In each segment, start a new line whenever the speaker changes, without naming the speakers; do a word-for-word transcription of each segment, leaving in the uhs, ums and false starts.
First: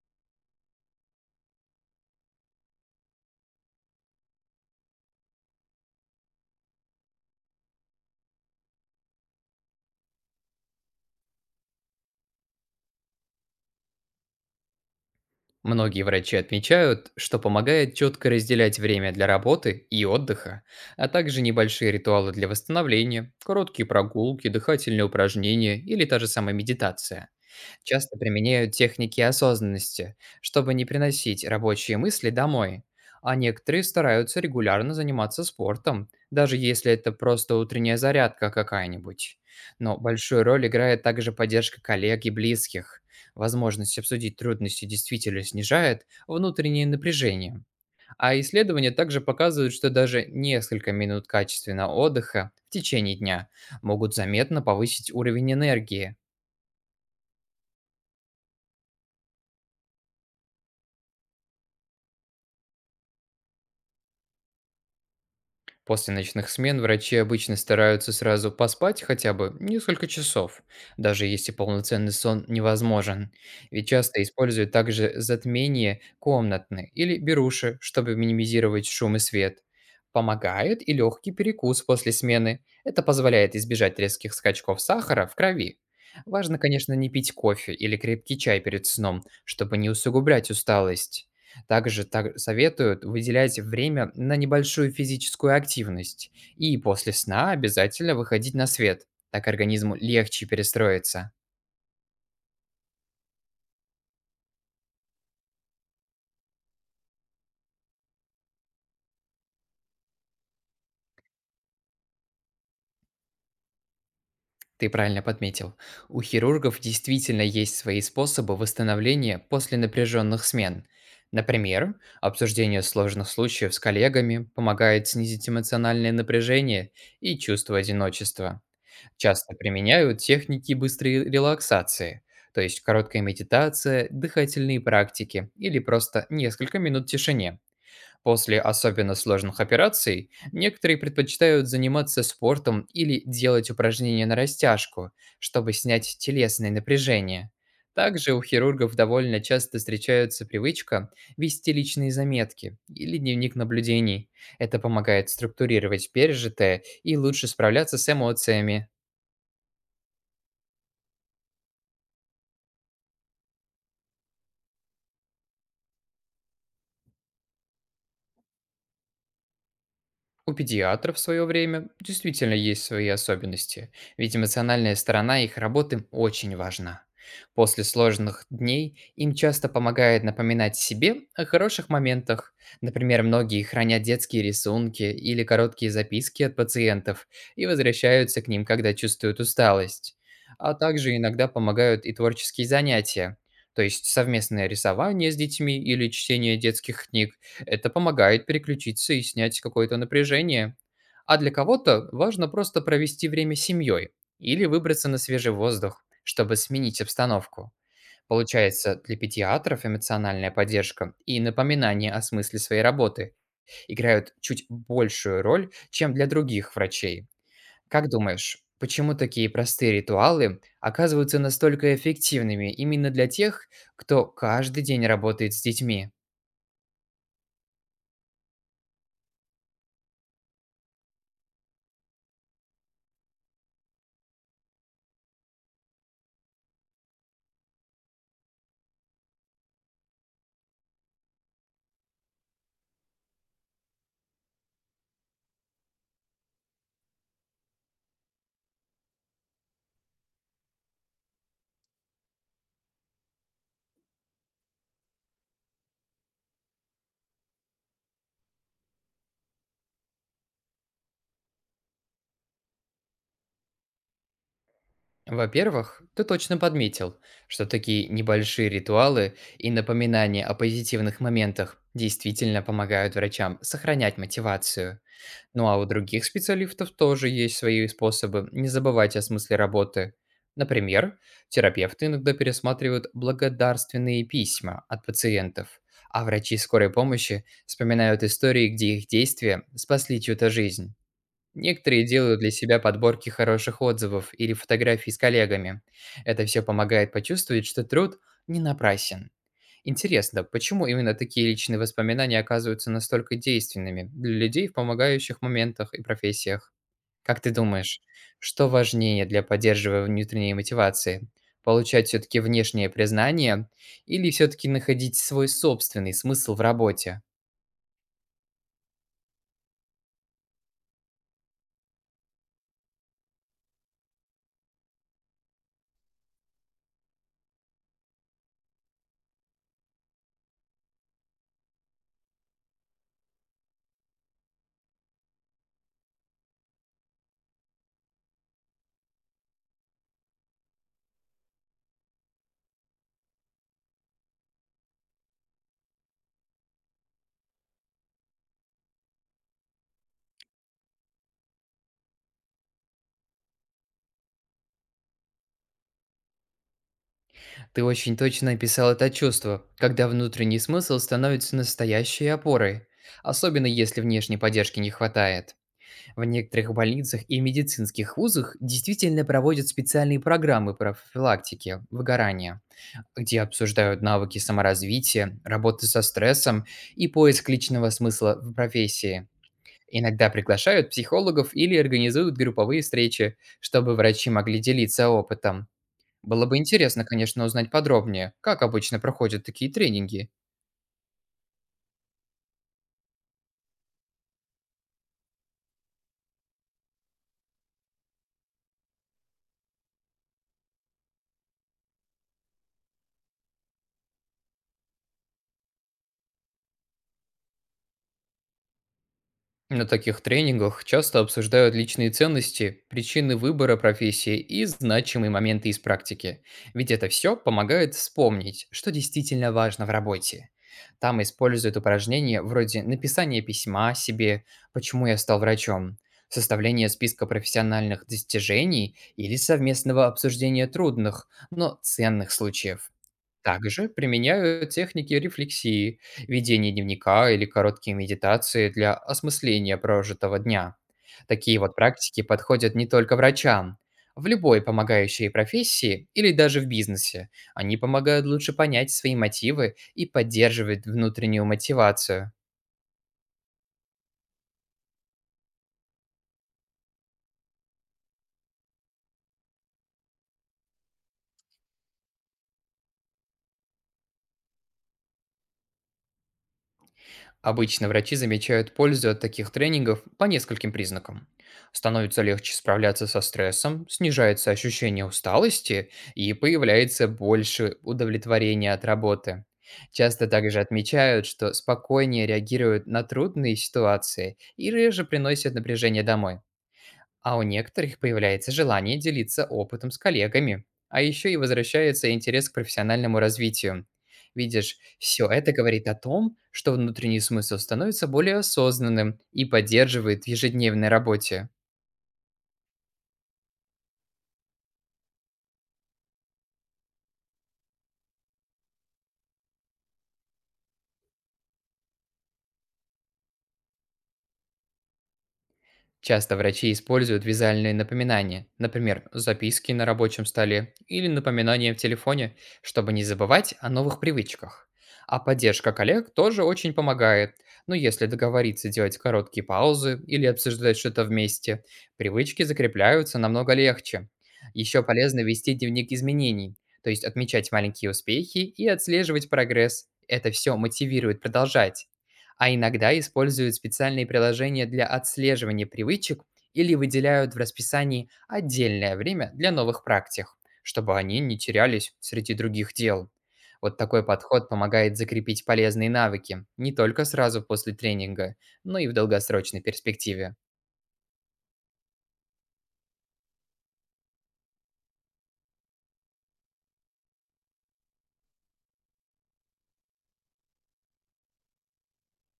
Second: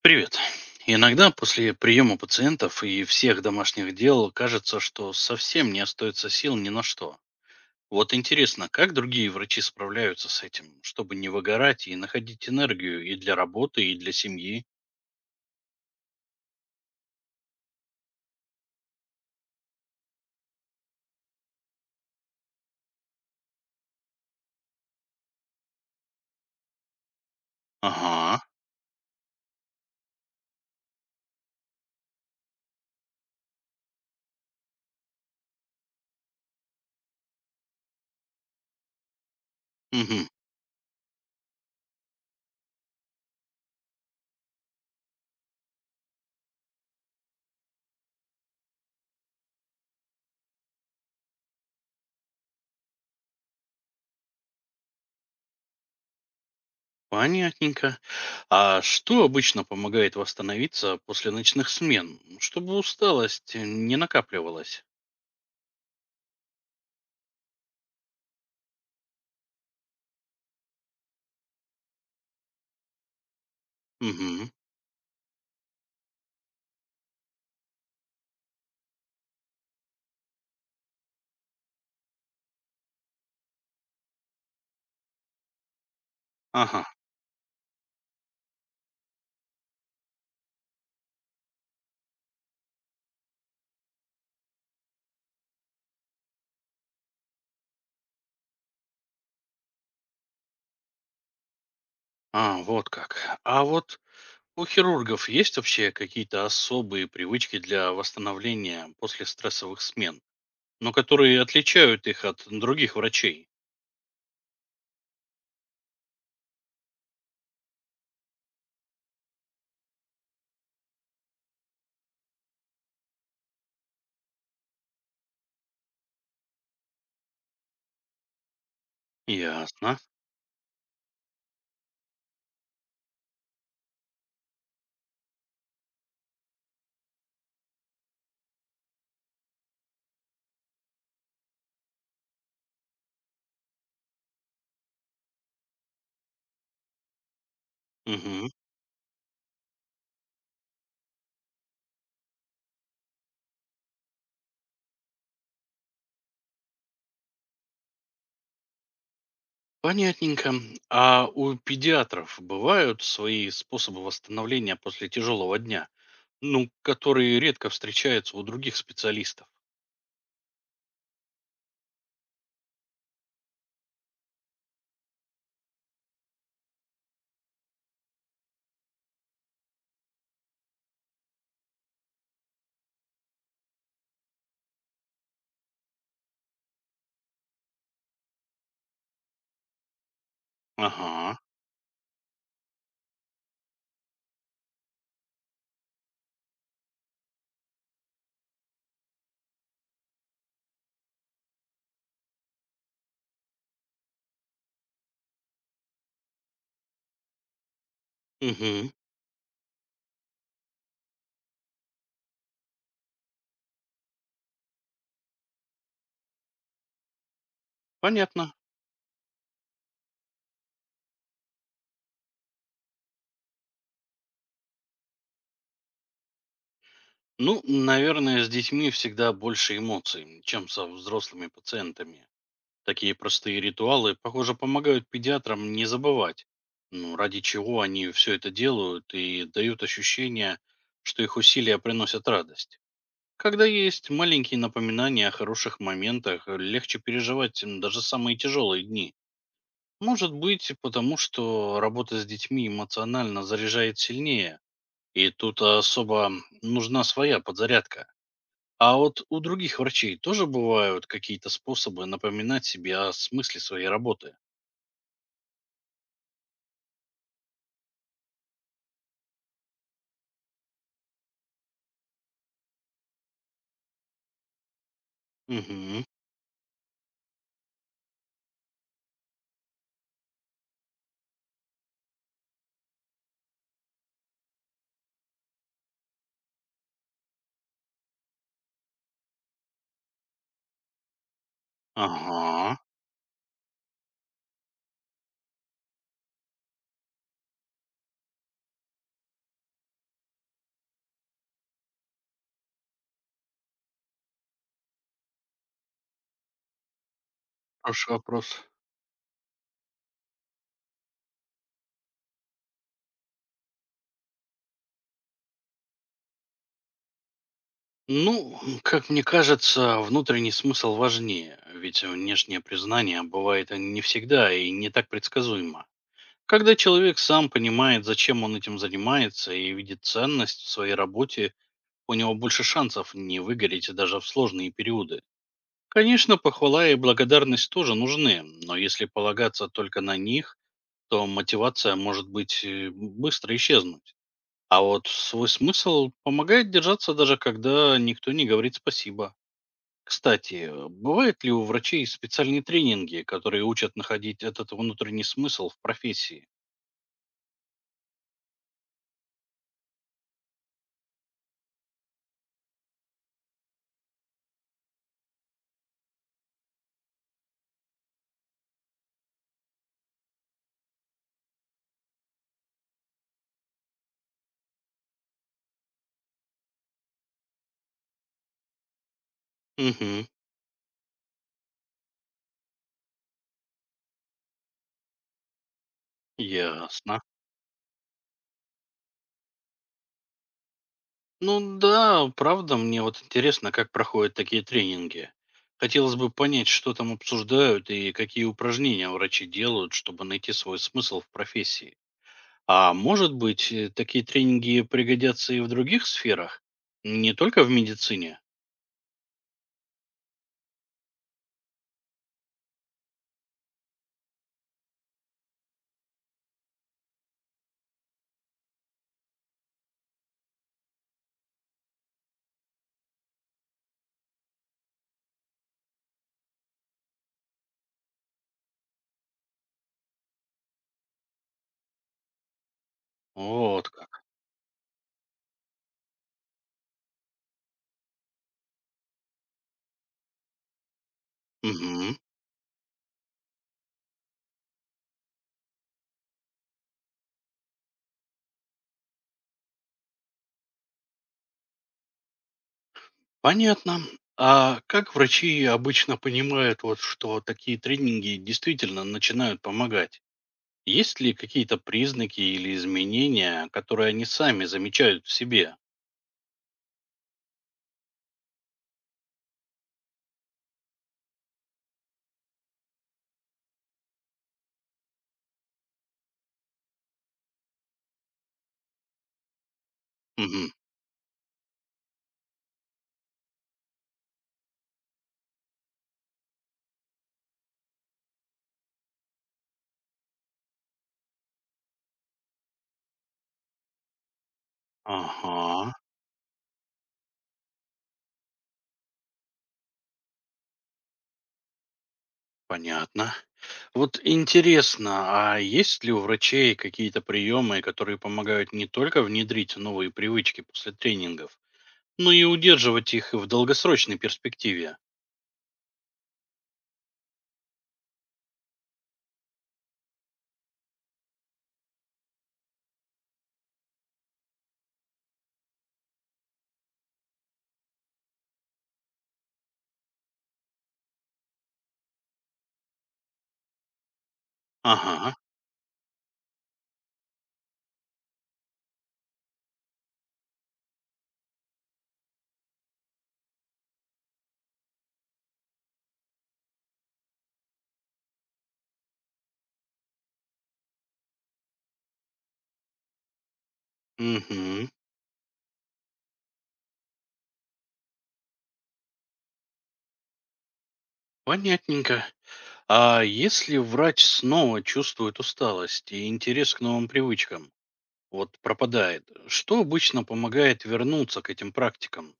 Привет. Иногда после приема пациентов и всех домашних дел кажется, что совсем не остается сил ни на что. Вот интересно, как другие врачи справляются с этим, чтобы не выгорать и находить энергию и для работы, и для семьи?
Многие врачи отмечают, что помогает четко разделять время для работы и отдыха, а также небольшие ритуалы для восстановления, короткие прогулки, дыхательные упражнения или та же самая медитация. Часто
Ага,
применяют техники осознанности, чтобы не приносить рабочие мысли домой. А некоторые стараются регулярно заниматься спортом, даже если это просто утренняя зарядка какая-нибудь. Но
мгм,
большую роль играет также поддержка коллег и близких. Возможность обсудить трудности действительно снижает внутреннее напряжение. А исследования также показывают, что даже несколько минут качественного отдыха в течение дня могут заметно повысить уровень энергии.
понятненько. А что обычно помогает восстановиться после ночных смен, чтобы усталость не накапливалась?
После ночных смен врачи обычно стараются сразу поспать хотя бы несколько часов, даже если полноценный сон невозможен. Ведь часто
Угу.
используют также затмение комнатны или беруши, чтобы минимизировать шум и свет. Помогает и легкий перекус после смены. Это позволяет избежать резких скачков сахара в крови. Важно,
Ага.
конечно, не пить кофе или крепкий чай перед сном, чтобы не усугублять усталость. Также так советуют выделять время на небольшую физическую активность и после сна обязательно выходить на свет. Так организму легче перестроиться.
А, вот как. А вот У хирургов есть вообще какие-то особые привычки для восстановления после стрессовых смен, но которые отличают их от других врачей?
Ты правильно подметил. У хирургов действительно есть свои способы восстановления после напряженных смен. Например, обсуждение сложных случаев с коллегами помогает снизить эмоциональное напряжение и чувство одиночества. Часто
Ясно.
применяют техники быстрой релаксации, то есть короткая медитация, дыхательные практики или просто несколько минут тишине. После особенно сложных операций некоторые предпочитают заниматься спортом или делать упражнения на растяжку, чтобы снять телесное напряжение. Также у
Мгм.
хирургов довольно часто встречается привычка вести личные заметки или дневник наблюдений. Это помогает структурировать пережитое и лучше справляться с эмоциями.
Понятненько. А у педиатров бывают свои способы восстановления после тяжелого дня, ну, которые редко встречаются у других специалистов?
У педиатров в свое время действительно есть свои особенности, ведь эмоциональная сторона их работы очень важна. После сложных дней им часто помогает напоминать себе о хороших моментах. Например, многие хранят детские рисунки или короткие записки от пациентов и возвращаются к ним, когда чувствуют усталость. А также
Ага.
иногда помогают и творческие занятия, то есть совместное рисование с детьми или чтение детских книг, это помогает переключиться и снять какое-то напряжение. А для кого-то важно просто провести время с семьей или выбраться на свежий воздух, чтобы сменить обстановку.
Угу.
Получается, для педиатров эмоциональная поддержка и напоминание о смысле своей работы играют чуть большую роль, чем для других врачей. Как
Понятно.
думаешь, почему такие простые ритуалы оказываются настолько эффективными именно для тех, кто каждый день работает с детьми?
Ну, наверное, с детьми всегда больше эмоций, чем со взрослыми пациентами. Такие простые ритуалы, похоже, помогают педиатрам не забывать, ну, ради чего они все это делают, и дают ощущение, что их усилия приносят радость. Когда есть маленькие напоминания о хороших моментах, э, легче переживать м, даже самые тяжелые дни. Может быть, потому что работа с детьми эмоционально заряжает сильнее, и тут особо нужна своя подзарядка. А вот у других врачей тоже бывают какие-то способы напоминать себе о смысле своей работы?
Во-первых, ты точно подметил, что такие небольшие ритуалы и напоминания о позитивных моментах действительно помогают врачам сохранять мотивацию. Ну а у
Мгм.
других специалистов тоже есть свои способы не забывать о смысле работы. Например, терапевты иногда пересматривают благодарственные письма от пациентов, а врачи скорой помощи вспоминают истории, где их действия спасли чью-то жизнь. Некоторые делают для
Ага.
себя подборки хороших отзывов или фотографий с коллегами. Это все помогает почувствовать, что труд не напрасен. Интересно, почему именно такие личные воспоминания оказываются настолько действенными для людей в помогающих моментах и профессиях? Как ты думаешь,
Хороший вопрос.
что важнее для поддерживания внутренней мотивации? Получать все-таки внешнее признание или все-таки находить свой собственный смысл в работе?
Ну, как мне кажется, внутренний смысл важнее, ведь внешнее признание бывает не всегда и не так предсказуемо. Когда человек сам понимает, зачем он этим занимается, и видит ценность в своей работе, у него больше шансов не выгореть даже в сложные периоды. Конечно, похвала и благодарность тоже нужны, но если полагаться только на них, то мотивация может быть э, быстро исчезнуть. А вот свой смысл помогает держаться, даже когда никто не говорит спасибо. Кстати, э, бывают ли у врачей специальные тренинги, которые учат находить этот внутренний смысл в профессии?
Ты очень точно описал это чувство, когда внутренний смысл становится настоящей опорой, особенно если внешней поддержки не хватает. В некоторых больницах и медицинских вузах действительно проводят специальные программы профилактики выгорания, где обсуждают навыки саморазвития, работы со стрессом и поиск личного смысла в профессии.
Угу,
Иногда приглашают психологов или организуют групповые встречи, чтобы врачи могли делиться опытом. Было бы интересно,
ясно.
конечно, узнать подробнее, как обычно проходят такие тренинги.
Ну да, правда, мне вот интересно, как проходят такие тренинги. Хотелось бы понять, что там обсуждают и какие упражнения врачи делают, чтобы найти свой смысл в профессии. А может быть, э, такие тренинги пригодятся и в других сферах? Не только в медицине?
На таких тренингах часто обсуждают личные ценности, причины выбора профессии и значимые моменты из практики. Ведь это все помогает вспомнить, что действительно важно в работе. Там используют упражнения вроде написания письма себе, почему я стал врачом, составление списка профессиональных достижений или совместного обсуждения трудных, но ценных случаев. Также
Вот как.
применяю техники рефлексии, ведения дневника или короткие медитации для осмысления прожитого дня. Такие вот
Мгм.
практики подходят не только врачам. В любой помогающей профессии или даже в бизнесе они помогают лучше понять свои мотивы и поддерживать внутреннюю мотивацию.
Понятно. А как врачи обычно понимают, вот, что такие тренинги действительно начинают помогать? Есть ли какие-то признаки или изменения, которые они сами замечают в себе?
Обычно врачи замечают пользу от таких тренингов по нескольким признакам. Становится легче справляться со стрессом, снижается ощущение усталости и появляется больше удовлетворения от работы. Часто также
Мгм.
отмечают, что спокойнее реагируют на трудные ситуации и реже приносят напряжение домой. А у некоторых появляется желание делиться опытом с коллегами, а еще и возвращается интерес к профессиональному развитию. Видишь, все это говорит
Ага,
о том, что внутренний смысл становится более осознанным и поддерживает в ежедневной работе.
понятно. Вот интересно, а есть ли у врачей какие-то приемы, которые помогают не только внедрить новые привычки после тренингов, но и удерживать их в долгосрочной перспективе?
Часто врачи используют визуальные напоминания, например, записки на рабочем столе или напоминания в телефоне, чтобы не забывать о новых привычках. А поддержка коллег тоже очень помогает. Но если договориться делать короткие паузы или обсуждать что-то вместе, привычки закрепляются намного легче. Еще полезно
Ага.
вести дневник изменений, то есть отмечать маленькие успехи и отслеживать прогресс. Это все мотивирует продолжать. А иногда используют специальные приложения для отслеживания привычек или выделяют в расписании отдельное время для новых практик, чтобы они не терялись среди других дел. Вот такой подход
Угу.
помогает закрепить полезные навыки не только сразу после тренинга, но и в долгосрочной перспективе.
Понятненько. А если врач снова чувствует усталость, и интерес к новым привычкам, вот, пропадает, что обычно помогает вернуться к этим практикам?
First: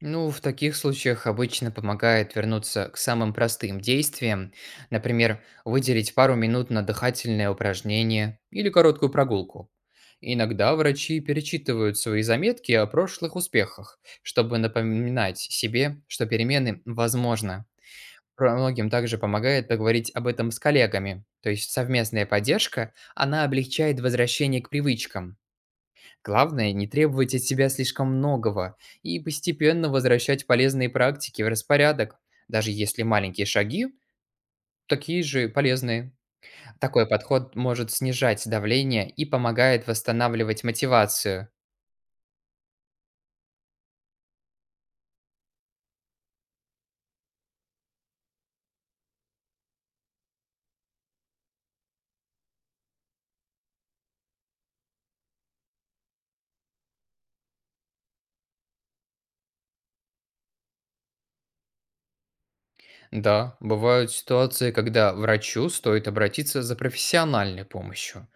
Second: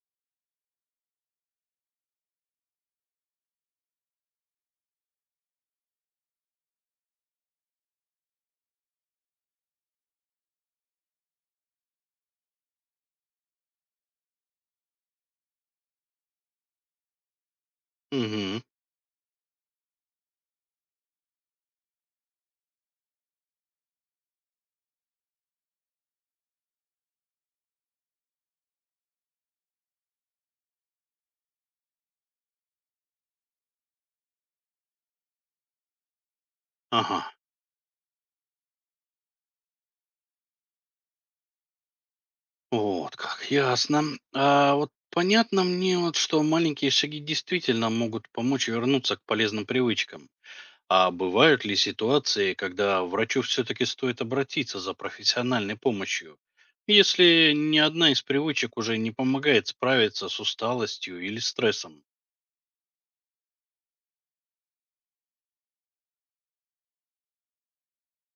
Ну, в таких случаях обычно помогает вернуться к самым простым действиям, например, выделить пару минут на дыхательное упражнение или короткую прогулку. Иногда врачи перечитывают свои заметки о прошлых успехах, чтобы напоминать себе, что перемены возможны. Про-
Угу.
Многим также помогает поговорить об этом с коллегами, то есть совместная поддержка, она облегчает возвращение к привычкам. Главное, не требовать от себя слишком многого и постепенно возвращать полезные практики в распорядок, даже если маленькие шаги такие же полезные. Такой
Ага.
подход может снижать давление и помогает восстанавливать мотивацию.
Вот как, ясно. А вот понятно мне, вот, что маленькие шаги действительно могут помочь вернуться к полезным привычкам. А бывают ли ситуации, когда врачу все-таки стоит обратиться за профессиональной помощью, если ни одна из привычек уже не помогает справиться с усталостью или стрессом?
Да, бывают ситуации, когда врачу стоит обратиться за профессиональной помощью.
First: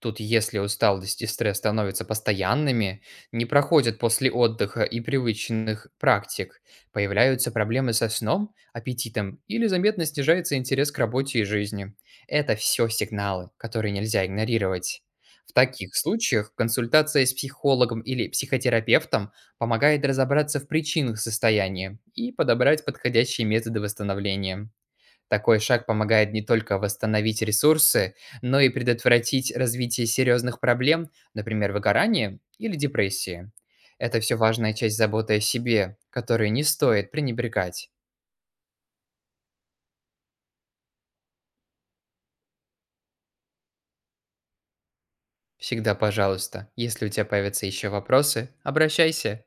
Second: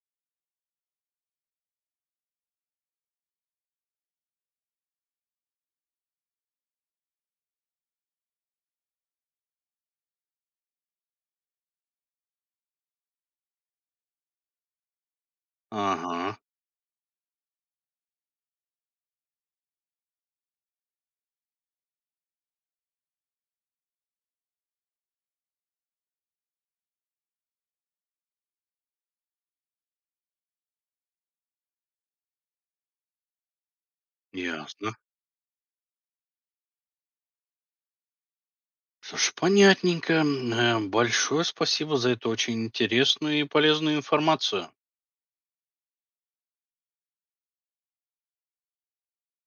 Тут, если усталость и стресс становятся постоянными, не проходят после отдыха и привычных практик, появляются проблемы со сном, аппетитом или заметно снижается интерес к работе и жизни. Это все сигналы, которые нельзя игнорировать. В таких
Ага,
случаях консультация с психологом или психотерапевтом помогает разобраться в причинах состояния и подобрать подходящие методы восстановления. Такой шаг помогает не только восстановить ресурсы, но и предотвратить развитие серьезных проблем, например, выгорания или депрессии. Это все важная
ясно.
часть заботы о себе, которую не стоит пренебрегать.
Слушай, понятненько. Э, Большое спасибо за эту очень интересную и полезную информацию.
Всегда, пожалуйста, если у тебя появятся еще вопросы, обращайся.